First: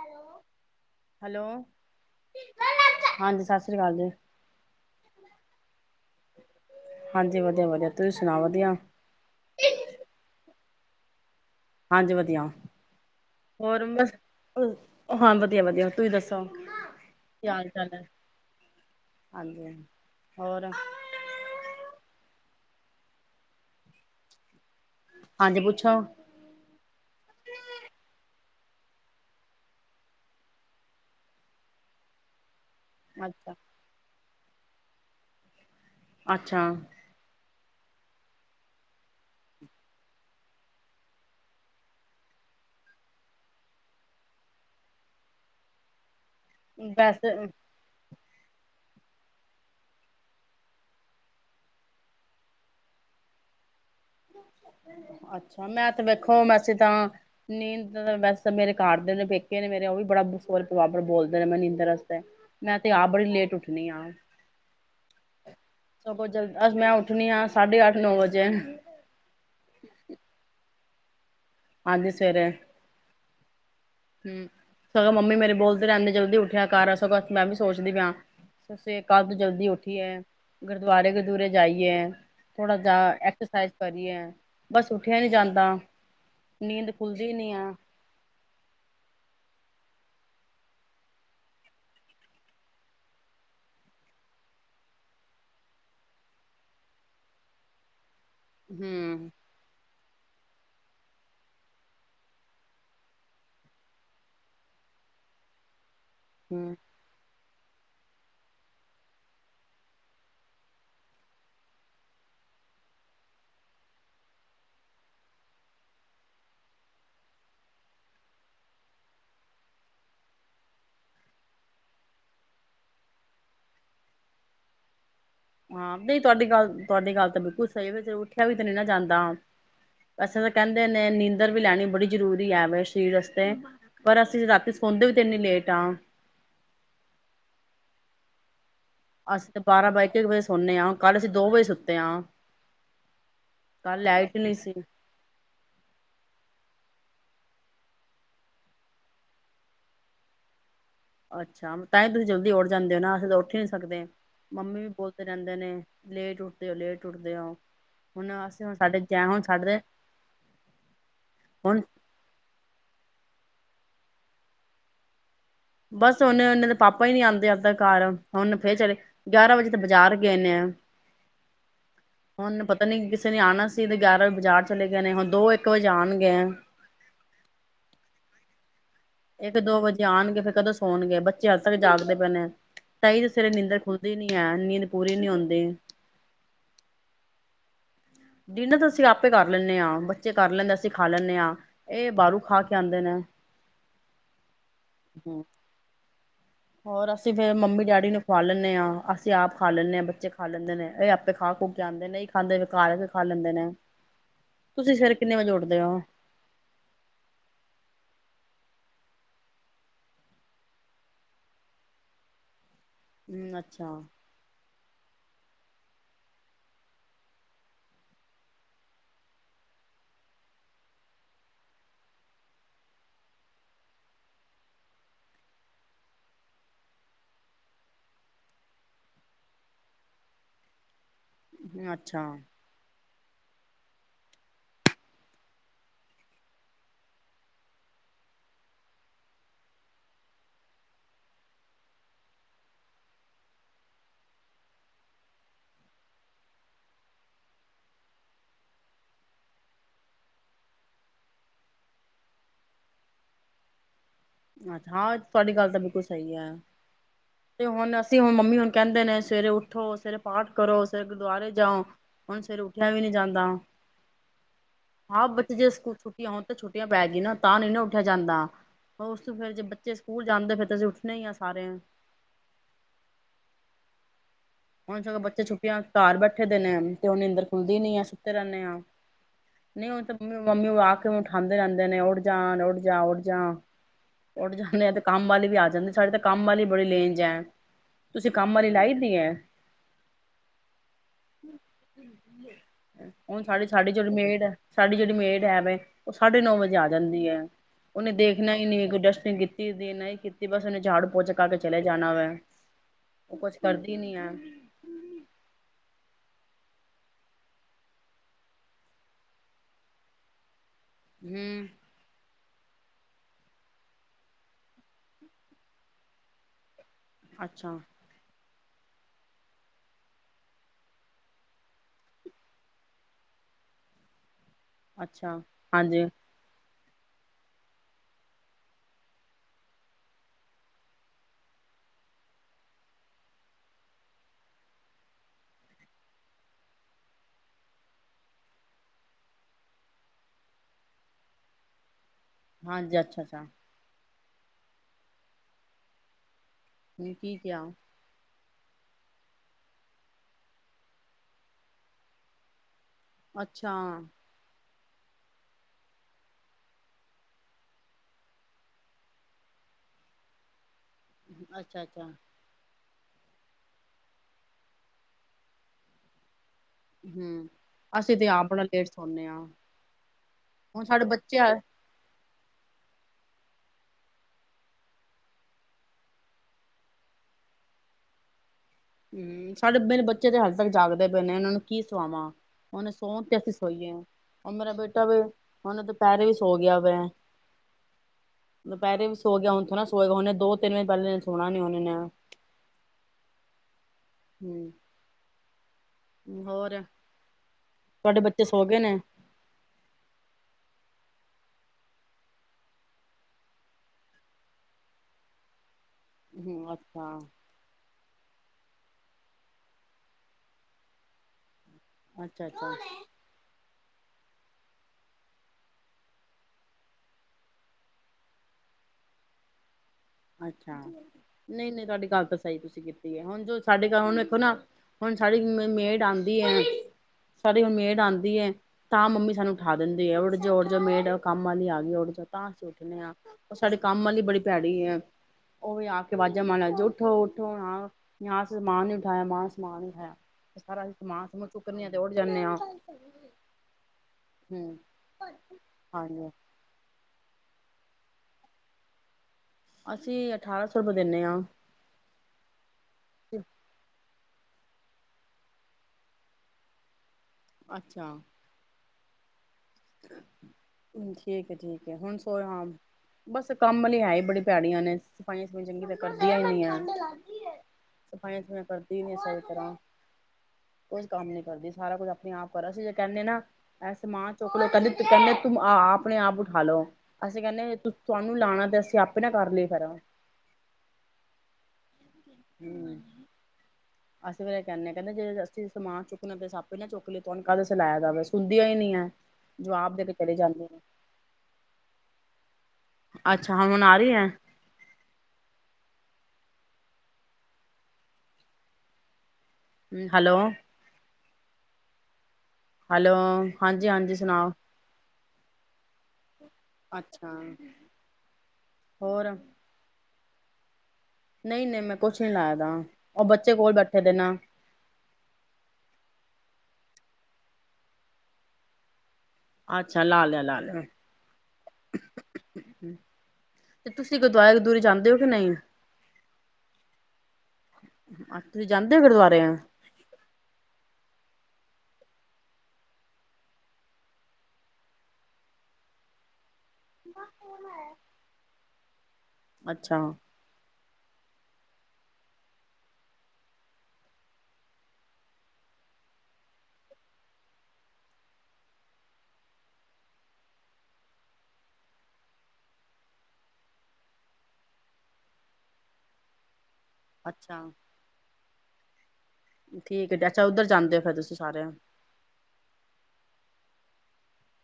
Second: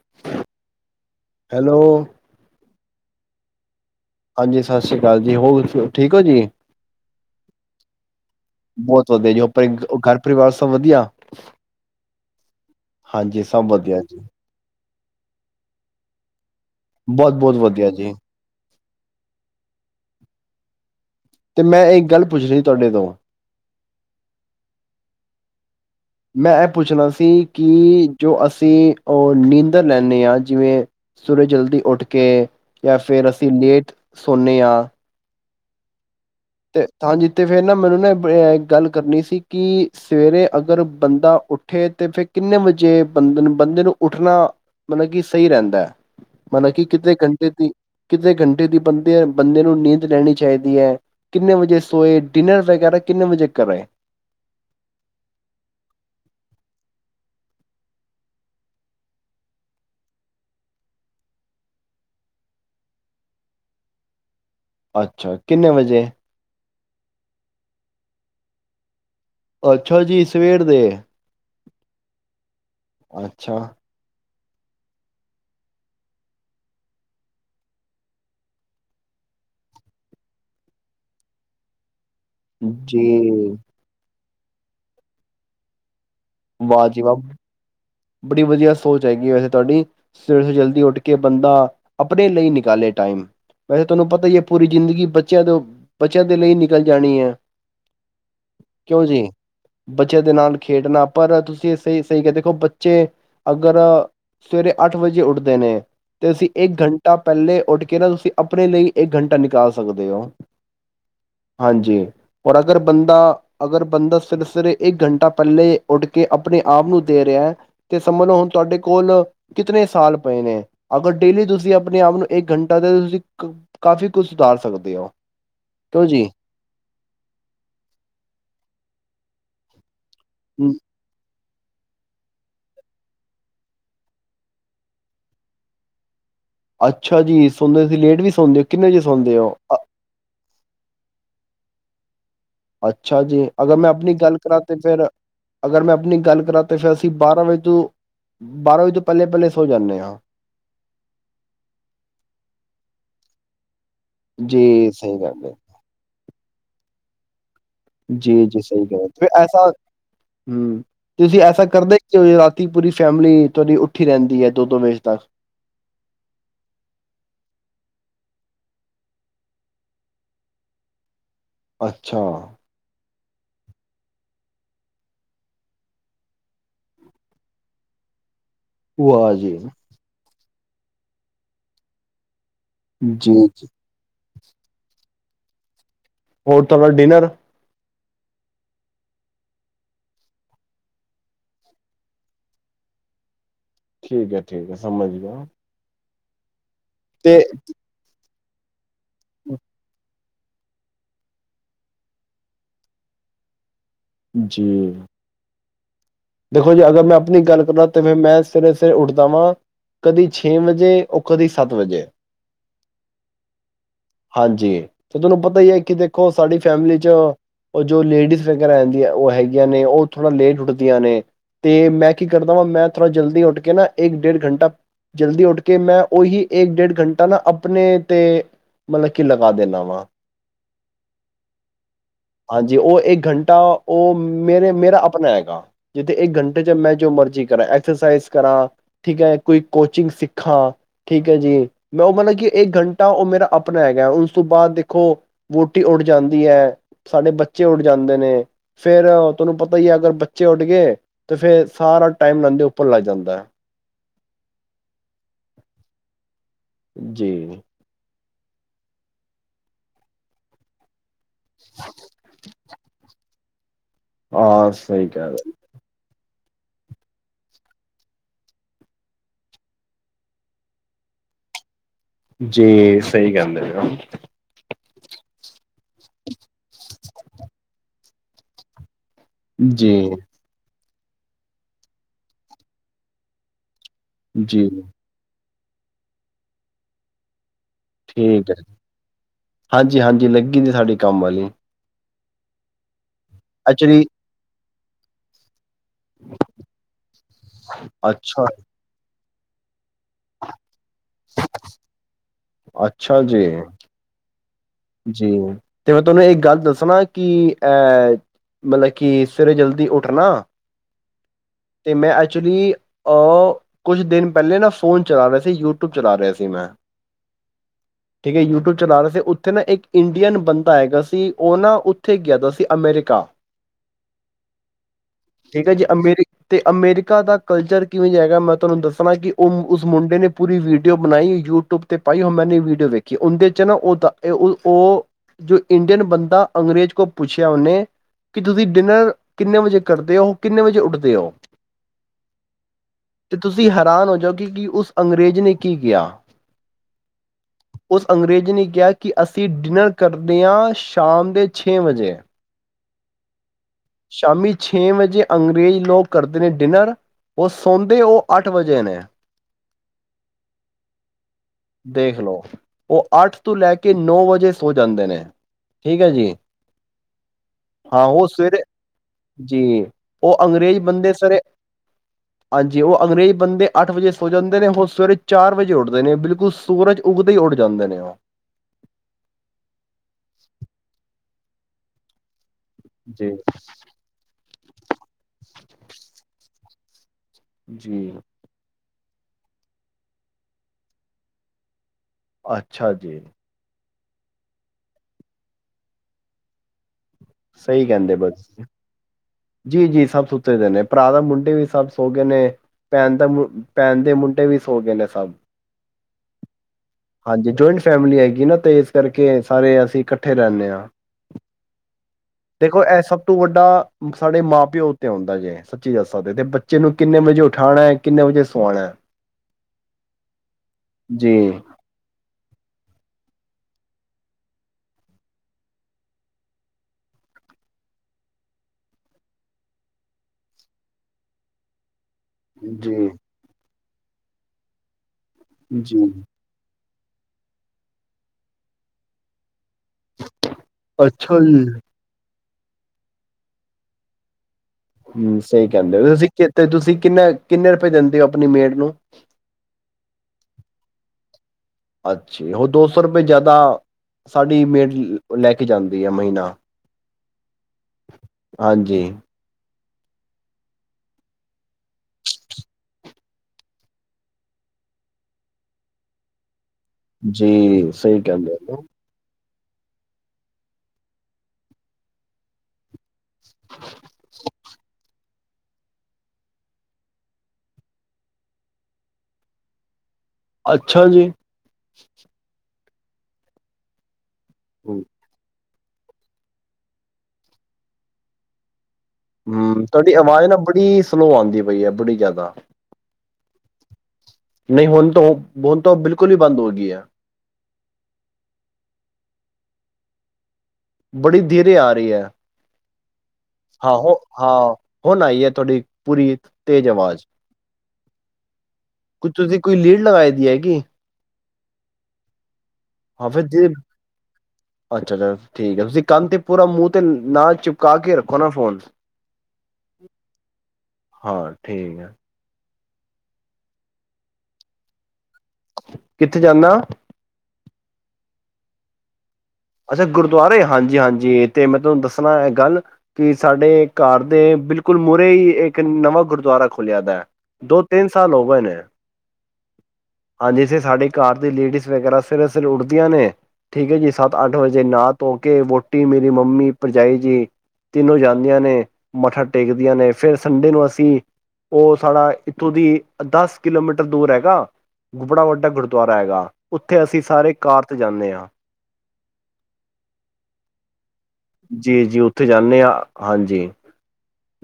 Hello. Hello. ਹਾਂਜੀ ਸਤਿ ਸ੍ਰੀ ਹਾਂਜੀ ਸਤਿ ਸ੍ਰੀ ਅਕਾਲ ਜੀ ਹੋਰ ਠੀਕ ਹੋ ਜੀ। ਹਾਂਜੀ ਵਧੀਆ ਵਧੀਆ ਤੁਸੀਂ ਸੁਣਾਓ ਵਧੀਆ ਬਹੁਤ ਵਧੀਆ ਜੀ ਹੋਰ ਘਰ ਪਰਿਵਾਰ ਸਭ ਵਧੀਆ। ਹਾਂਜੀ ਵਧੀਆ, ਹਾਂਜੀ ਸਭ ਹੋਰ ਵਧੀਆ ਬਸ ਜੀ ਹਾਂ ਵਧੀਆ-ਵਧੀਆ ਤੁਸੀਂ ਦੱਸੋ ਕੀ ਬਹੁਤ-ਬਹੁਤ ਹਾਲ ਚਾਲ ਵਧੀਆ ਹੈ ਜੀ। ਹਾਂਜੀ। ਹੋਰ ਤੇ ਮੈਂ ਇਹ ਗੱਲ ਪੁੱਛਣੀ ਸੀ ਤੁਹਾਡੇ ਤੋਂ। ਹਾਂਜੀ ਪੁੱਛੋ ਮੈਂ ਇਹ ਪੁੱਛਣਾ ਸੀ ਕਿ ਜੋ ਅਸੀ ਅਸੀਂ ਉਹ ਨੀਂਦਰ ਲੈਂਦੇ ਹਾਂ ਜਿਵੇਂ ਸਵੇਰੇ ਜਲਦੀ ਉੱਠ ਕੇ ਜਾਂ ਫੇਿਰ ਅਸੀਂ ਅੱਛਾ ਲੇਟ ਸੋਨੇ ਆਂ। ਅੱਛਾ ਤੇ ਤਾਂ ਜਿੱਥੇ ਫੇਰ ਨਾ ਮੈਨੂੰ ਨਾ ਇਕ ਗੱਲ ਕਰਨੀ ਸੀ ਕਿ ਸਵੇਰੇ ਅਗਰ ਬੰਦਾ ਉੱਠੇ ਤੇ ਫਿਰ ਕਿੰਨੇ ਵਜੇ ਬੰਦ ਨੂੰ ਬੰਦੇ ਨੂੰ ਉੱਠਣਾ ਮਤਲਬ ਕਿ ਸਹੀ ਰਹਿੰਦਾ ਹੈ। ਮਤਲਬ ਕਿ ਕਿਤਨੇ ਵੈਸੇ ਘੰਟੇ ਦੀ ਕਿਤਨੇ ਘੰਟੇ ਦੀ ਬੰਦੇ ਬੰਦੇ ਨੂੰ ਨੀਂਦ ਲੈਣੀ ਚਾਹੀਦੀ ਹੈ। ਕਿੰਨੇ ਵਜੇ ਸੋਏ ਡਿਨਰ ਵਗੈਰਾ ਕਿੰਨੇ ਵਜੇ ਕਰੇ। ਅੱਛਾ ਮੈਂ ਤੇ ਵੇਖੋ ਵੈਸੇ ਤਾਂ ਨੀਂਦ ਵੈਸੇ ਮੇਰੇ ਘਰ ਦੇ ਪੇਕੇ ਨੇ ਮੇਰੇ ਉਹ ਵੀ ਬੜਾ ਬੋਲਦੇ ਨੇ ਮੈਨੂੰ ਨੀਦਰ ਆਸਤੇ ਮੈਂ ਤੇ ਆਪ ਬੜੀ ਲੇਟ ਉੱਠਣੀ ਆ। ਅੱਛਾ ਕਿੰਨੇ ਵਜੇ ਸਗੋ ਜਲਦੀ ਅ ਮੈਂ ਉੱਠਣੀ ਆ ਸਾਢੇ ਅੱਠ ਨੌ ਵਜੇ। [unintelligible] ਅੱਛਾ ਜੀ ਸਵੇਰ ਦੇ ਹਾਂਜੀ ਸਵੇਰੇ ਅੱਛਾ ਹੂ ਸਗੋਂ ਮੰਮੀ ਮੇਰੇ ਬੋਲਦੇ ਰਹਿੰਦੇ ਜਲਦੀ ਉੱਠਿਆ ਕਰ। ਆ ਸਗੋਂ ਮੈਂ ਵੀ ਸੋਚਦੀ ਪਿਆ ਐਸੀ ਕਦ ਜਲਦੀ ਉੱਠੀ ਗੁਰਦੁਆਰੇ ਗੁਰਦੂਰੇ ਜਾਈਏ। ਥੋੜਾ ਜਾ ਜੀ ਐਕਸਰਸਾਈਜ਼ ਕਰੀਏ। ਬਸ ਉੱਠਿਆ ਨੀ ਜਾਂਦਾ। ਵਾਹ ਨੀਂਦ ਜੀ ਵਾਹ ਖੁੱਲਦੀ ਨੀ ਆ। ਬੜੀ ਵਧੀਆ ਸੋਚ ਹੈਗੀ ਵੈਸੇ ਤੁਹਾਡੀ। ਸਵੇਰ ਤੋਂ ਜਲਦੀ ਉੱਠ ਕੇ ਬੰਦਾ ਆਪਣੇ ਲਈ ਨਿਕਾਲੇ ਟਾਈਮ, ਵੈਸੇ ਤੁਹਾਨੂੰ ਪਤਾ ਹੀ ਹੈ ਪੂਰੀ ਜ਼ਿੰਦਗੀ ਬੱਚਿਆਂ ਤੋਂ ਬੱਚਿਆਂ ਦੇ ਲਈ ਨਿਕਲ ਜਾਣੀ ਹੈ। ਹੂ ਬੱਚੇ ਦੇ ਨਾਲ ਖੇਡਣਾ ਪਰ ਤੁਸੀਂ ਇਹ ਸਹੀ ਸਹੀ ਕਿਹਾ ਦੇਖੋ ਬੱਚੇ ਅਗਰ ਸਵੇਰੇ ਅੱਠ ਵਜੇ ਉੱਠਦੇ ਨੇ ਤੇ ਅਸੀਂ ਹੂੰ ਇੱਕ ਘੰਟਾ ਪਹਿਲੇ ਉੱਠ ਕੇ ਨਾ ਤੁਸੀਂ ਆਪਣੇ ਲਈ ਇੱਕ ਘੰਟਾ ਨਿਕਾਲ ਸਕਦੇ ਹੋ ਹਾਂਜੀ ਔਰ ਅਗਰ ਬੰਦਾ ਅਗਰ ਬੰਦਾ ਸਵੇਰੇ ਸਵੇਰੇ ਇੱਕ ਘੰਟਾ ਪਹਿਲੇ ਉੱਠ ਕੇ ਆਪਣੇ ਆਪ ਨੂੰ ਦੇ ਰਿਹਾ ਹੈ ਤੇ ਸਮਝ ਲਓ ਹੁਣ ਤੁਹਾਡੇ ਕੋਲ ਕਿਤਨੇ ਸਾਲ ਪਏ ਨੇ ਅਗਰ ਡੇਲੀ ਤੁਸੀਂ ਆਪਣੇ ਆਪ ਨੂੰ ਇੱਕ ਘੰਟਾ ਦੇ ਤੁਸੀਂ ਕਾਫੀ ਕੁਝ ਸੁਧਾਰ ਸਕਦੇ ਹੋ ਹਾਂ ਕਿਉਂ ਨਹੀਂ ਜੀ ਤੁਹਾਡੀ ਗੱਲ ਤੁਹਾਡੀ ਗੱਲ ਤਾਂ ਬਿਲਕੁਲ ਸਹੀ ਵੇ ਉੱਠਿਆ ਵੀ ਤੇ ਨਹੀਂ ਨਾ ਜਾਂਦਾ ਅੱਛਾ ਤੇ ਕਹਿੰਦੇ ਨੇ ਨੀਂਦ ਨਿੰਦਰ ਵੀ ਲੈਣੀ ਬੜੀ ਜ਼ਰੂਰੀ ਹੈ ਮੇਰੇ ਸਰੀਰ ਵਾਸਤੇ ਪਰ ਅਸੀਂ ਰਾਤੀ ਸੋਂਦੇ ਵੀ ਤੇ ਇੰਨੀ ਲੇਟ ਆ ਅੱਛਾ ਜੀ ਸੌਣਦੇ ਤੁਸੀ ਲੇਟ ਵੀ ਸੌਣਦੇ ਅਸੀਂ ਤੇ ਬਾਰਾਂ ਇੱਕ ਇੱਕ ਵਜੇ ਸੌਨੇ ਹਾਂ ਕੱਲ ਅਸੀਂ ਦੋ ਵਜੇ ਸੁੱਤੇ ਹਾ ਤੇ ਆ ਅੱਛਾ ਜੀ ਅਗਰ ਮੈਂ ਆਪਣੀ ਗੱਲ ਨਹੀਂ ਕਰਾ ਸੀ। ਤੇ ਫਿਰ ਅਗਰ ਮੈਂ ਆਪਣੀ ਗੱਲ ਕਰਾ ਤੇ ਫਿਰ ਅਸੀਂ ਬਾਰਾਂ ਵਜੇ ਤੋਂ ਬਾਰਾਂ ਵਜੇ ਤੋਂ ਪਹਿਲੇ ਪਹਿਲੇ ਸੋ ਜਾਂਦੇ ਹਾਂ ਅੱਛਾ ਤਾਂ ਹੀ ਤੁਸੀਂ ਜਲਦੀ ਉਠ ਜਾਂਦੇ ਹੋ ਨਾ ਅਸੀਂ ਤਾਂ ਉੱਠ ਹੀ ਸਕਦੇ ਮੰਮੀ ਵੀ ਜੀ ਸਹੀ ਬੋਲਦੇ ਗੱਲ ਹੈ ਰਹਿੰਦੇ ਨੇ ਲੇਟ ਉੱਠਦੇ ਹੋ ਲੇਟ ਉੱਠਦੇ ਹੋ ਹੁਣ ਜੀ ਜੀ ਅਸੀਂ ਹੁਣ ਸਹੀ ਸਾਡੇ ਕਿਹਾ ਜੈ ਫਿਰ ਹੁਣ ਐਸਾ ਸਾਡੇ ਹੂ ਤੁਸੀਂ ਐਸਾ ਹੁਣ ਕਰਦੇ ਕਿ ਹੋ ਆਪਕੀ ਪੂਰੀ ਫੈਮਲੀ ਫੈਮਲੀ ਤੁਹਾਡੀ ਉੱਠੀ ਰਹਿੰਦੀ ਹੈ ਦੋ ਦੋ ਵਜੇ ਤੱਕ ਬਸ ਉਹਨਾਂ ਦੇ ਪਾਪਾ ਹੀ ਨੀ ਆਉਂਦੇ ਇੱਦਾਂ ਘਰ ਹੁਣ ਫੇਰ ਚਲੇ ਗਿਆਰਾਂ ਵਜੇ ਤੇ ਬਾਜ਼ਾਰ ਗਏ ਨੇ ਐ ਅੱਛਾ ਹੁਣ ਪਤਾ ਨਹੀਂ ਕਿਸੇ ਕਿਸੇ ਨੇ ਆਉਣਾ ਸੀ ਤੇ ਗਿਆਰਾਂ ਵਜੇ ਬਾਜ਼ਾਰ ਚਲੇ ਗਏ ਨੇ ਹੁਣ ਦੋ ਇੱਕ ਵਜੇ ਆਣਗੇ ਵਾਹ ਜੀ ਇੱਕ ਦੋ ਵਜੇ ਆਣਗੇ ਫਿਰ ਕਦੋਂ ਸੋਣਗੇ ਬੱਚੇ ਹਲੇ ਤੱਕ ਜਾਗਦੇ ਪਾਏਂ ਨੇ ਤਾਈ ਤੇ ਜੀ ਸਵੇਰੇ ਜੀ ਨਿੰਂਦਰ ਖੁੱਲਦੀ ਨਹੀ ਐਨ ਨੀਂਦ ਪੂਰੀ ਨਹੀਂ ਹੋਂਦੀ ਹੋਰ ਤੁਹਾਡਾ ਡਿਨਰ ਡਿਨਰ ਤਾਂ ਅਸੀਂ ਆਪੇ ਕਰ ਲੈਂਦੇ ਹਾਂ ਬੱਚੇ ਕਰ ਲੈਂਦੇ ਅਸੀਂ ਖਾ ਲੈਂਦੇ ਹਾਂ ਇਹ ਬਾਹਰੋਂ ਖਾ ਕੇ ਆਉਂਦੇ ਨੇ ਠੀਕ ਹੈ ਠੀਕ ਹੈ ਸਮਝ ਗਿਆ ਹੋਰ ਅਸੀਂ ਤੇ ਫੇਰ ਮੰਮੀ ਡੈਡੀ ਨੂੰ ਖਵਾਂ ਲੇਂਨੇ ਹਾਂ ਅਸੀਂ ਆਪ ਖਾ ਲੈਂਦੇ ਆਂ ਬੱਚੇ ਖਾ ਲੈਂਦੇ ਨੇ ਇਹ ਆਪੇ ਖਾ ਖੂ ਕੇ ਆਉਂਦੇ ਨੇ ਨਹੀਂ ਖਾਂਦੇ ਘਰ ਆ ਕੇ ਖਾ ਲੈਂਦੇ ਨੇ ਜੀ ਤੁਸੀਂ ਸਵੇਰੇ ਕਿੰਨੇ ਵਜੇ ਉੱਠਦੇ ਹੋ ਦੇ ਹੋ ਦੇਖੋ ਜੀ ਅਗਰ ਮੈਂ ਆਪਣੀ ਗੱਲ ਕਰਾਂ ਤੇ ਮੈਂ ਫਿਰ ਸਵੇਰੇ ਸਵੇਰੇ ਉੱਠਦਾ ਵਾਂ ਕਦੀ ਛੇ ਵਜੇ ਔਰ ਕਦੀ ਸੱਤ ਵਜੇ ਹਮ ਅੱਛਾ। ਹਾਂਜੀ ਤੁਹਾਨੂੰ ਪਤਾ ਹੀ ਹੈ ਕਿ ਦੇਖੋ ਸਾਡੀ ਫੈਮਿਲੀ ਚ ਉਹ ਜੋ ਲੇਡੀਜ਼ ਵਗੈਰਾ ਰਹਿੰਦੀਆਂ ਉਹ ਹੈਗੀਆਂ ਨੇ ਉਹ ਥੋੜ੍ਹਾ ਲੇਟ ਉੱਠਦੀਆਂ ਨੇ। ਤੇ ਮੈਂ ਕੀ ਕਰਦਾ ਵਾਂ ਮੈਂ ਥੋੜ੍ਹਾ ਜਲਦੀ ਉੱਠ ਕੇ ਨਾ ਇੱਕ ਡੇਢ ਘੰਟਾ ਜਲਦੀ ਉੱਠ ਕੇ ਮੈਂ ਉਹੀ ਇੱਕ ਡੇਢ ਘੰਟਾ ਨਾ ਆਪਣੇ ਤੇ ਮਤਲਬ ਕਿ ਲਗਾ ਦੇਨਾ ਵਾਂ। ਅੱਛਾ ਹਾਂਜੀ ਉਹ ਇੱਕ ਘੰਟਾ ਉਹ ਮੇਰੇ ਮੇਰਾ ਆਪਣਾ ਹੈਗਾ। ਜਿੱਥੇ ਇਹ ਘੰਟੇ ਚ ਮੈਂ ਜੋ ਮਰਜੀ ਕਰਾਂ ਐਕਸਰਸਾਈਜ਼ ਕਰਾਂ ਠੀਕ ਹੈ, ਕੋਈ ਕੋਚਿੰਗ ਸਿੱਖਾ ਠੀਕ ਹੈ ਜੀ, ਮੈਂ ਉਹ ਮਤਲਬ ਕਿ ਇਹ ਘੰਟਾ ਉਹ ਮੇਰਾ ਆਪਣਾ ਹੈਗਾ ਉਸ ਤੋਂ ਬਾਅਦ ਦੇਖੋ ਵੋਟੀ ਉੱਠ ਜਾਂਦੀ ਹੈ, ਸਾਡੇ ਬੱਚੇ ਉੱਠ ਜਾਂਦੇ ਨੇ ਫੇਰ ਤੁਹਾਨੂੰ ਪਤਾ ਹੀ ਹੈ ਅਗਰ ਬੱਚੇ ਉੱਠ ਗਏ ਤੇ ਫਿਰ ਸਾਰਾ ਟਾਈਮ ਉਹਨਾਂ ਦੇ ਉੱਪਰ ਲੱਗ ਜਾਂਦਾ। ਅੱਛਾ ਹਾਂ ਤੁਹਾਡੀ ਗੱਲ ਤਾਂ ਬਿਲਕੁਲ ਸਹੀ ਹੈ। ਜੀ। ਹੁਣ ਤੇ ਹੁਣ ਮੰਮੀ ਹੁਣ ਕਹਿੰਦੇ ਨੇ ਸਵੇਰੇ ਉੱਠੋ, ਸਵੇਰੇ ਪਾਠ ਕਰੋ ਸਵੇਰੇ ਗੁਰ ਦੁਆਾਰੇ ਜਾਓ, ਹੁਣ ਸਵੇਰੇ ਉੱਠਿਆ ਵੀ ਨੀ ਜਾਂਦਾ। ਹਾਂ ਸਹੀ ਕਹਿ ਰਹੇ। ਕੀ ਹੁਣ ਤਾਂ ਛੁੱਟੀਆਂ ਪੈ ਗਈਆ ਨਾ ਤਾਂ ਨੀ ਨਾ ਉੱਠਿਆ ਜਾਂਦਾ। ਉਸ ਤੋਂ ਫੇਰ ਜੇ ਬੱਚੇ ਸਕੂਲ ਜਾਂਦੇ ਫੇਰ ਤਾਂ ਅਸੀਂ ਉੱਠਣੇ ਹੀ ਆ ਸਾਰਿਆ ਨੇ। ਜੀ ਸਹੀ ਗੱਲ ਹੈ। ਹੁਨ ਸਗੋਂ ਬੱਚੇ ਛੁਟ [unintelligible] ਘਰ ਬੈਠੇ ਦੇ ਨੇ ਤੇ ਉਹ ਨੀਂਦਰ ਖੁੱਲਦੀ ਨੀ ਹੈ। ਸੁੱਤੇ ਰਹਿਨੇ ਹਾਂ। ਨਹੀਂ ਉੰਜ ਤੇ ਜੀ ਮੰਮੀ ਮੰਮੀ ਉਹ ਆਪ ਉਠਾਦੇ ਰਹਿੰਦੇ ਨੇ ਉੱਠ ਜਾ ਹੁਣ ਉੱਠ ਜਾ, ਉੱਠ ਜਾ। ਉੱਠ ਜੀ ਜਾਂਦੇ ਆ ਤੇ ਕੰਮ ਵਾਲੀ ਵੀ ਆ ਸਾਡੀ ਤਾਂ ਕੰਮ ਵਾਲੀ ਬੜੀ ਲੇਂਜ ਐ। ਤੁਸੀਂ ਕੰਮ ਵਾਲੀ ਲਾਈ ਦੀ ਏ। ਹਾਂਜੀ-ਹਾਂਜੀ ਲੱਗੀ ਦੀ ਸਾਡੀ ਕੰਮ ਵਾਲੀ। [inaudible] ਹੁਣ ਸਾਡੇ ਸਾਡੀੇ ਜੋ ਐਕਚੁਲੀ ਮੇਡ ਐ ਸਾਡੀ ਜਿਹੜੀ ਮੇਡ ਹੈ ਵੇ ਉਹ ਸਾਢੇ ਨੌ ਵਜੇ ਆ ਜਾਂਦੀ ਏ ਉਹਨੇ ਅੱਛਾ, ਦੇਖਣਾ ਹੀ ਨਹੀਂ ਕੋਈ ਡਸਟ ਕੀਤੀ ਦੀ ਨਹੀਂ ਕੀਤੀ ਬਸ ਝਾੜੂ-ਪੋਚਾ ਕਰਕੇ ਚਲੇ ਜਾਣਾ ਵੇ। ਅੱਛਾ ਜੀ। ਜੀ ਤੇ ਮੈਂ ਤੁਹਾਨੂੰ ਇੱਕ ਗੱਲ ਦੱਸਣਾ ਕਿ ਐ ਮਤਲਬ ਕਿ ਸਵੇਰੇ ਜਲਦੀ ਉੱਠਨਾ ਹੂੰ ਐਕਚੁਲੀ ਆ ਕੁਛ ਦਿਨ ਪਹਿਲੇ ਨਾ ਫੋਨ ਚਲਾ ਰਿਹਾ ਸੀ ਯੂਟਿਊਬ ਚਲਾ ਰਹਾ ਸੀ ਮੈਂ। ਅੱਛਾ। ਕਿ ਯੂਟਿਊਬ ਚਲਾ ਰਿਹਾ ਸੀ ਉੱੱਚ ਉੱਥੇ ਨਾ ਇੱਕ ਇੰਡੀਅਨ ਬੰਦਾ ਹੈਗਾ ਸੀ ਉਹ ਨਾ ਉੱਥੇ ਗਿਆ ਦਾ ਸੀ ਅਮੈਰਿਕਾ। ਅੱਛਾ ਹਾਂਜੀ ਅਮੇਰਿਕਾ ਦਾ ਕਲਚਰ ਕਿਵੇਂ ਦਾ ਹੈਗਾ ਮੈਂ ਤੁਹਾਨੂੰ ਦੱਸਣਾ ਕਿ ਉਹ ਉਸ ਮੁੰਡੇ ਨੇ ਪੂਰੀ ਵੀਡੀਓ ਬਣਾਈ, ਯੂਟਿਊਬ 'ਤੇ ਪਾਈ ਹੁਣ ਮੈਂਨੇ ਵੀਡੀਓ ਵੇਖੀ, ਉਹਦੇ ਚ ਨਾ ਉਹਦਾ ਏ ਉਹ ਉਹ ਜੋ ਇੰਡੀਅਨ ਬੰਦਾ ਅੰਗਰੇਜ਼ ਕੋਲ ਪੁੱਛਿਆ ਉਹਨੇ, ਕਿ ਤੁਸੀਂ ਡਿਨਰ ਕਿੰਨੇ ਵਜੇ ਕਰਦੇ ਹੋ ਕਿੰਨੇ ਵਜੇ ਉੱਠਦੇ ਹੋ। ਹਾਂਜੀ ਅੱਛਾ ਤੇ ਅੱਛਾ ਤੁਸੀਂ ਹੈਰਾਨ ਹੋ ਜਾਓ ਕਿ ਕੀ ਉਸ ਅੰਗਰੇਜ਼ ਨੇ ਕੀ ਕਿਹਾ। ਹੂੰ ਕੀ ਕਿਹਾ ਉਸ ਅੰਗਰੇਜ਼ ਨੇ ਕਿਹਾ ਕਿ ਅਸੀਂ ਡਿਨਰ ਕਰਦੇ ਹਾਂ ਸ਼ਾਮ ਦੇ ਛੇ ਵਜੇ। ਅੱ ਛਾ ਸ਼ਾਮੀ ਛੇ ਵਜੇ ਅੰਗਰੇਜ਼ ਲੋਕ ਕਰਦੇ ਨੇ ਡਿਨਰ, ਉਹ ਸੌਂਦੇ ਉਹ ਅੱਠ ਵਜੇ ਨੇ। ਅੱਛਾ ਅੱਛਾ ਦੇਖ ਲੋ। ਉਹ ਅੱਠ ਤੋਂ ਲੈ ਕੇ ਨੌ ਵਜੇ ਸੌ ਜਾਂਦੇ ਨੇ, ਠੀਕ ਹੈ ਜੀ। ਹੂੰ ਹਾਂ ਅਸੀਂ ਤੇ ਉਹ ਆਪ ਸਵੇਰੇ ਬੜਾ ਲੇਟ ਸੌਂਨੇ ਆ, ਜੀ ਉਹ ਅੰਗਰੇਜ਼ ਹੁਣ ਸਾਡੇ ਬੰਦੇ ਬੱਚੇ ਸਵੇਰੇ ਆਏ ਹਾਂਜੀ ਉਹ ਅੰਗਰੇਜ਼ ਬੰਦੇ ਅੱਠ ਵਜੇ ਸੋ ਜਾਂਦੇ ਨੇ ਉਹ ਸਵੇਰੇ ਚਾਰ ਵਜੇ ਉੱਠਦੇ ਨੇ ਬਿਲ ਉਹ ਸੂਰਜ ਉੱਗਦੇ ਈ ਉੱਠ ਜਾਂਦੇ ਨੇ ਉਹ। ਹੂੰ ਸਾਡੇ ਮੇਰੇ ਬੱਚੇ ਤੇ ਹਜੇ ਤੱਕ ਜਾਗਦੇ ਪਏ ਨੇ ਉਹਨਾਂ ਨੂੰ ਕੀ ਸੁਵਾਵਾਂ। ਹੁਣ ਇਹ ਸੋਣ ਜੀ ਤੇ ਅਸੀਂ ਸੋਈਏ। ਉਹ ਮੇਰਾ ਬੇਟਾ ਵੀ ਹੁਣ ਦੁਪਹਿਰੇ ਵੀ ਸੋ ਗਿਆ ਵੇ। ਜੀ ਦੁਪਹਿਰੇ ਵੀ ਸੋ ਗਿਆ ਹੁਣ ਥੋੜ੍ਹਾ ਨਾ ਸੋਏਗਾ ਹੁਣ ਇਹ ਦੋ-ਤਿੰਨ ਦਿਨ ਪਹਿਲੇ ਸੋਣਾ ਨੀ ਉਹਨੇ ਨੇ। ਅੱਛਾ ਜੀ। ਹੂੰ ਹੋਰ ਸਹੀ ਕਹਿੰਦੇ ਤੁਹਾਡੇ ਬੱਚੇ ਬਸ, ਸੋ ਗਏ ਨੇ ਜੀ-ਜੀ ਸਭ ਸੁੱਤੇ ਦੇ ਨੇ। ਭਰਾ ਦਾ ਮੁੰਡੇ ਵੀ ਸਭ ਸੌ ਗਏ ਨੇ, ਭੈਣ ਦਾ ਭੈਣ ਦੇ ਮੁੰਡੇ ਵੀ ਸੌ ਗਏ ਨੇ ਸਭ। ਹੂੰ ਅੱਛਾ ਹਾਂਜੀ ਜੁਆਇੰਟ ਫੈਮਲੀ ਹੈਗੀ ਨਾ ਤੇ ਕਰਕੇ ਸਾਰੇ ਅਸੀਂ ਇਕੱਠੇ ਰਹਿੰਨੇ ਆ। ਅੱਛਾ ਅੱਛਾ ਦੇਖੋ ਇਹ ਸਭ ਤੋਂ ਵੱਡਾ ਸਾਡੇ ਮਾਂ ਪਿਓ ਉੱਤੇ ਆਉਂਦਾ ਜੇ, ਸੱਚੀ ਦੱਸਾਂ ਤੇ ਬੱਚੇ ਨੂੰ ਕਿੰਨੇ ਵਜੇ ਉਠਾਣਾ, ਕਿੰਨੇ ਵਜੇ ਸੁਆਣਾ। ਅੱਛਾ ਨਹੀਂ-ਨਹੀਂ ਤੁਹਾਡੀ ਗੱਲ ਤਾਂ ਸਹੀ ਤੁਸੀਂ ਕੀਤੀ ਐ। ਹੁਣ ਜੋ ਸਾਡੇ ਘਰ ਹੁਣ ਦੇਖੋ ਨਾ, ਹੁਣ ਸਾਡੀ ਮੇਡ ਆਂਦੀ ਏ ਸਾਡੀ ਹੁਣ ਮੇਡ ਆਂਦੀ ਏ ਤਾਂ ਮੰਮੀ ਸਾਨੂੰ ਉਠਾ ਦਿੰਦੀ ਹੈ ਉਠ ਜੋ ਉਠ ਜੋ ਮੇਡ ਕੰਮ ਵਾਲੀ ਆ ਗਈ ਉਠ ਜੋ। ਤਾਂ ਅਸੀਂ ਉੱਠਨੇ ਜੀ ਆਂ ਉਹ ਸਾਡੇ ਕੰਮ ਵਾਲੀ ਬੜੀ ਭੈੜੀ ਏ। ਉਹ ਵੀ ਆ ਜੀ ਕੇ ਵਾਜਾਂ ਮਾਰਨ ਲੱਗ ਜਾਂਦੀ ਉਠ ਉਠੋ ਉਠੋ ਨਾ ਜਹਾਂ ਸੇ ਸਾਮਾਨ ਉਠਾਇਆ ਸਾਮਾਨ [unintelligible] ਸਮਾਨ ਨੀ ਉਠਾਇਆ ਸਾਰਾ ਅਸੀਂ ਅੱਛਾ ਸਮਾਨ-ਸਮੂਨ ਜੀ ਚੁੱਕਨੇ ਆ ਤੇ ਉਠ ਜਾਨੇ ਆ। ਹਮ ਹੂੰ ਸਹੀ ਕਹਿੰਦੇ ਤੁਸੀਂ ਹਾਂਜੀ ਕਿਤੇ ਤੁਸੀਂ ਕਿੰਨਾ ਕਿੰਨੇ ਰੁਪਏ ਦਿੰਦੇ ਹੋ ਆਪਣੀ ਮੇਡ ਨੂੰ। ਅਸੀਂ ਅਠਾਰਾਂ ਸੌ ਰੁਪਏ ਦਿੰਨੇ ਆਂ। ਅੱਛਿਆ ਹੋ ਦੋ ਸੌ ਰੁਪਏ ਜ਼ਿਆਦਾ ਸਾਡੀ ਮੇਡ ਲੈ ਕੇ ਜਾਂਦੀ ਹੈ ਮਹੀਨਾ ਅੱਛਾ। ਹਾਂਜੀ। ਹੂੰ ਠੀਕ ਹੈ, ਠੀਕ ਹੈ ਹੁਣ ਸੋਏ ਹਾਂ ਬਸ ਕੰਮ ਨਈ ਹੈ ਹੀ ਬੜੀ ਭੈੜੀਆਂ ਨੇ ਸਫਾਈਆਂ ਸਫੂਈਆਂ ਚੰਗੀ ਤਾਂ ਕਰਦੀਆਂ ਹੀ ਨਹੀਂ ਹੈ। ਜੀ ਸਹੀ ਸਫਾਈਆਂ ਕਹਿੰਦੇ ਸਫੂਈਆਂ ਪਏ ਹੋ। ਕਰਦੀ ਨਹੀਂ ਸਹੀ ਤਰ੍ਹਾਂ ਕੁਛ ਕੰਮ ਨੀ ਕਰਦੀ ਸਾਰਾ ਕੁੱਝ ਆਪਣੇ ਆਪ ਕਰਾਂ ਸੀ ਜ ਕਹਿੰਦੇ ਨਾ ਐਸ ਮਾਂ ਕਹਿੰਦੇ-ਕਹਿੰਦੇ ਤੁਮ ਆ ਆਪਣੇ ਆਪ ਉਠਾ ਲੋ, ਅਸੀਂ ਕਹਿੰਦੇ ਤੁਹਾਨੂੰ ਲਾਣਾ ਤੇ ਅਸੀਂ ਆਪੇ ਨਾ ਕਰ ਲਈ ਫੇਰ। ਅੱਛਾ ਜੀ। ਹੂੰ। ਅਸੀਂ ਵੀ ਇਹੀ ਕਹਿਨੇ ਕਹਿੰਦੇ ਜੇ ਅਸੀਂ ਸਮਾਨ ਚੁੱਕਣਾ ਤੇ ਸੱਪ ਨਾ ਚੁੱਕ ਲਏ, ਤੁਹਾਨੂੰ ਕਾਹਦੇ ਦੇ ਵਾਸਤੇ ਲਾਇਆ ਦਾ ਹੈ ਸੁਣਦੀਆਂ ਹੀ ਨਹੀਂ ਹੈ। ਹੂੰ, ਜਵਾਬ ਦੇ ਤੁਹਾਡੀ ਕੇ ਚਲੇ ਆਵਾਜ਼ ਨਾ ਜਾਂਦੇ ਨੇ ਬੜੀ ਸਲੋਅ ਆਉਂਦੀ ਪਈ ਹੈ ਬੜੀ ਜ਼ਿਆਦਾ ਅੱਛਾ, ਹਾਂ ਹੁਣ ਆ ਰਹੀ ਹੈ। ਨਹੀਂ ਹੁਣ ਹੁਣ ਤੋ ਬਿਲਕੁਲ ਹੀ ਬੰਦ ਹੋ ਗਈ ਹੈ। ਹੈਲੋ ਬੜੀ ਧੀਰੇ ਆ ਰਹੀ ਹੈ। ਹੈਲੋ ਹਾਂਜੀ ਹਾਂ ਹੋ ਹਾਂਜੀ ਸੁਣਾਓ ਹਾਂ ਹੁਣ ਆਈ ਹੈ। ਤੁਹਾਡੀ ਪੂਰੀ ਤੇਜ ਆਵਾਜ਼ ਅੱਛਾ ਹੋਰ ਤੁਸੀਂ ਕੋਈ ਲੀਡ ਲਗਾਈ ਦੀ ਹੈਗੀ ਨਹੀਂ, ਨਹੀਂ ਮੈਂ ਕੁਛ ਨੀ ਲਾਇਆ ਦਾ ਉਹ ਹਾਂ, ਫਿਰ ਬੱਚੇ ਜੇ ਕੋਲ ਬੈਠੇ ਦੇ ਨਾ ਅੱਛਾ-ਅੱਛਾ ਠੀਕ ਹੈ ਤੁਸੀਂ ਕੰਨ ਤੇ ਪੂਰਾ ਮੂੰਹ ਤੇ ਨਾਲ ਚਿਪਕਾ ਕੇ ਰੱਖੋ ਨਾ ਫ਼ੋਨ। ਅੱਛਾ ਲਾ ਲਿਆ ਲਾ ਲਿਆ। ਹਾਂ ਠੀਕ ਹੈ ਤੇ ਤੁਸੀਂ ਗੁਰਦੁਆਰੇ ਦੁਰੇ ਜਾਂਦੇ ਹੋ ਕਿ ਨਹੀਂ। ਕਿੱਥੇ ਜਾਨਾਂ? ਤੁਸੀਂ ਜਾਂਦੇ ਹੋ ਗੁਰਦੁਆਰਿਆਂ ਅੱਛਾ ਗੁਰਦੁਆਰੇ ਹਾਂਜੀ, ਹਾਂਜੀ ਤੇ ਮੈਂ ਤੁਹਾਨੂੰ ਦੱਸਣਾ ਇਹ ਗੱਲ ਕਿ ਸਾਡੇ ਘਰ ਦੇ ਬਿਲਕੁਲ ਮੂਹਰੇ ਹੀ ਇੱਕ ਨਵਾਂ ਗੁਰਦੁਆਰਾ ਖੁ ਬੋਲਿਆ ਦਾ ਦੋ ਤਿੰਨ ਸਾਲ ਹੋ ਗਏ ਨੇ। ਅੱਛਾ ਹਾਂਜੀ ਇੱਥੇ ਸਾਡੇ ਘਰ ਦੀ ਲੇਡੀਜ਼ ਵਗੈਰਾ ਸਵੇਰੇ-ਸਵੇਰੇ ਉੱਠਦੀਆਂ ਨੇ ਠੀਕ ਹੈ ਜੀ। ਸੱਤ ਅੱਠ ਵਜੇ ਨਾ ਧੋ ਕੇ ਵਹੁਟੀ ਮੇਰੀ ਮੰਮੀ ਭਰਜਾਈ ਜੀ ਤਿੰਨੋ ਜਾਂਦੀਆਂ ਨੇ ਮੱਥਾ ਟੇਕਦੀਆਂ ਨੇ ਫਿਰ ਸੰਡੇ ਨੂੰ ਅਸੀਂ ਉਹ ਸਾਡਾ ਇੱਥੋਂ ਦੀ ਦਸ ਕਿਲੋਮੀਟਰ ਦੂਰ ਹੈਗਾ, ਬੜਾ ਵੱਡਾ ਗੁਰਦੁਆਰਾ ਹੈਗਾ। ਉੱਥੇ ਅਸੀਂ ਸਾਰੇ ਅੱਛਾ ਕਾਰ ਚ ਜਾਂਦੇ ਹਾਂ। ਠੀਕ ਹੈ ਅੱਛਾ ਉੱਧਰ ਜਾਂਦੇ ਹੋ ਫਿਰ ਤੁਸੀਂ ਸਾਰੇ ਜੀ ਜੀ ਉੱਥੇ ਜਾਂਨੇ ਹਾਂ। ਹਾਂਜੀ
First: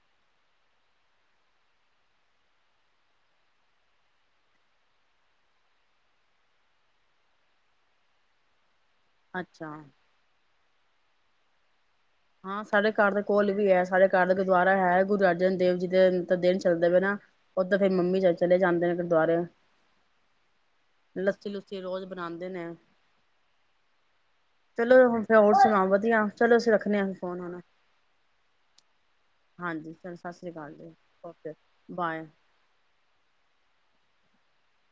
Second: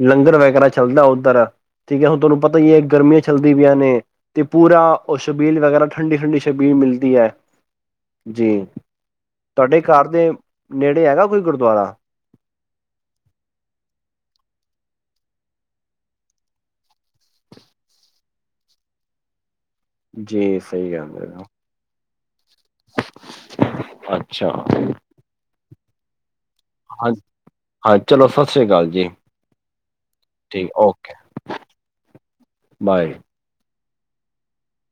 ਲੰਗਰ ਵਗੈਰਾ ਚੱਲਦਾ ਉੱਧਰ ਠੀਕ ਏ। ਹੁਣ ਤੁਹਾਨੂੰ ਪਤਾ ਈ ਏ। ਗਰਮੀ ਚੱਲਦੀ ਪਿਆਂ ਨੇ ਤੇ ਪੂਰਾ ਉਹ ਸ਼ਬੀਲ ਵਗੈਰਾ ਠੰਡੀ ਠੰਡੀ ਸ਼ਬੀਲ ਮਿਲਦੀ ਹੈ। ਜੀ ਅੱਛਾ ਤੁਹਾਡੇ ਘਰ ਦੇ ਨੇੜੇ ਹੈਗਾ। ਕੋਈ ਗੁਰ ਬ [inaudible] ਹਾਂ ਸਾਡੇ ਘਰ ਦੇ ਕੋਲ ਵੀ ਏ। ਸਾਡੇ ਘਰ ਦਾ ਗੁਰਦੁਆਰਾ ਹੈ। ਗੁਰੂ ਅਰਜਨ ਦੇਵ ਜੀ ਦੇ ਦਿਨ ਚੱਲਦੇ ਪਏ ਨਾ ਉਦਰ ਫੇਿਰ ਮੰਮੀ ਚਲੇ ਜਾਂਦੇ ਨੇ ਗੁਰਦੁਆਰੇ। ਜੀ ਸਹੀ ਗੱਲ ਲੱਸੀ ਹੈ ਲੁੱਸੀ ਰੋਜ਼ ਬਨਾਦੇ ਨੇ ਅੱਛਾ ਹਾਂ ਚਲੋ ਹੁਣ ਫ ਹੋਰ ਸੁਣਾ ਵਧ ਚਲੋ [inaudible] ਫੋਨ ਹੋਣਾ ਹਾਂ ਚਲੋ ਸਤਿ ਸ੍ਰੀ ਅਕਾਲ ਜੀ ਹਾਂਜੀ ਸਤਿ ਸ੍ਰੀ ਅਕਾਲ ਜੀ ਓਕੇ ਬਾਏ। ਬਾਏ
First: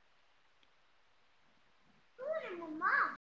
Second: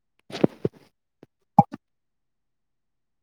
[inaudible] [inaudible] ਹੋੂਰਮਮ [inaudible]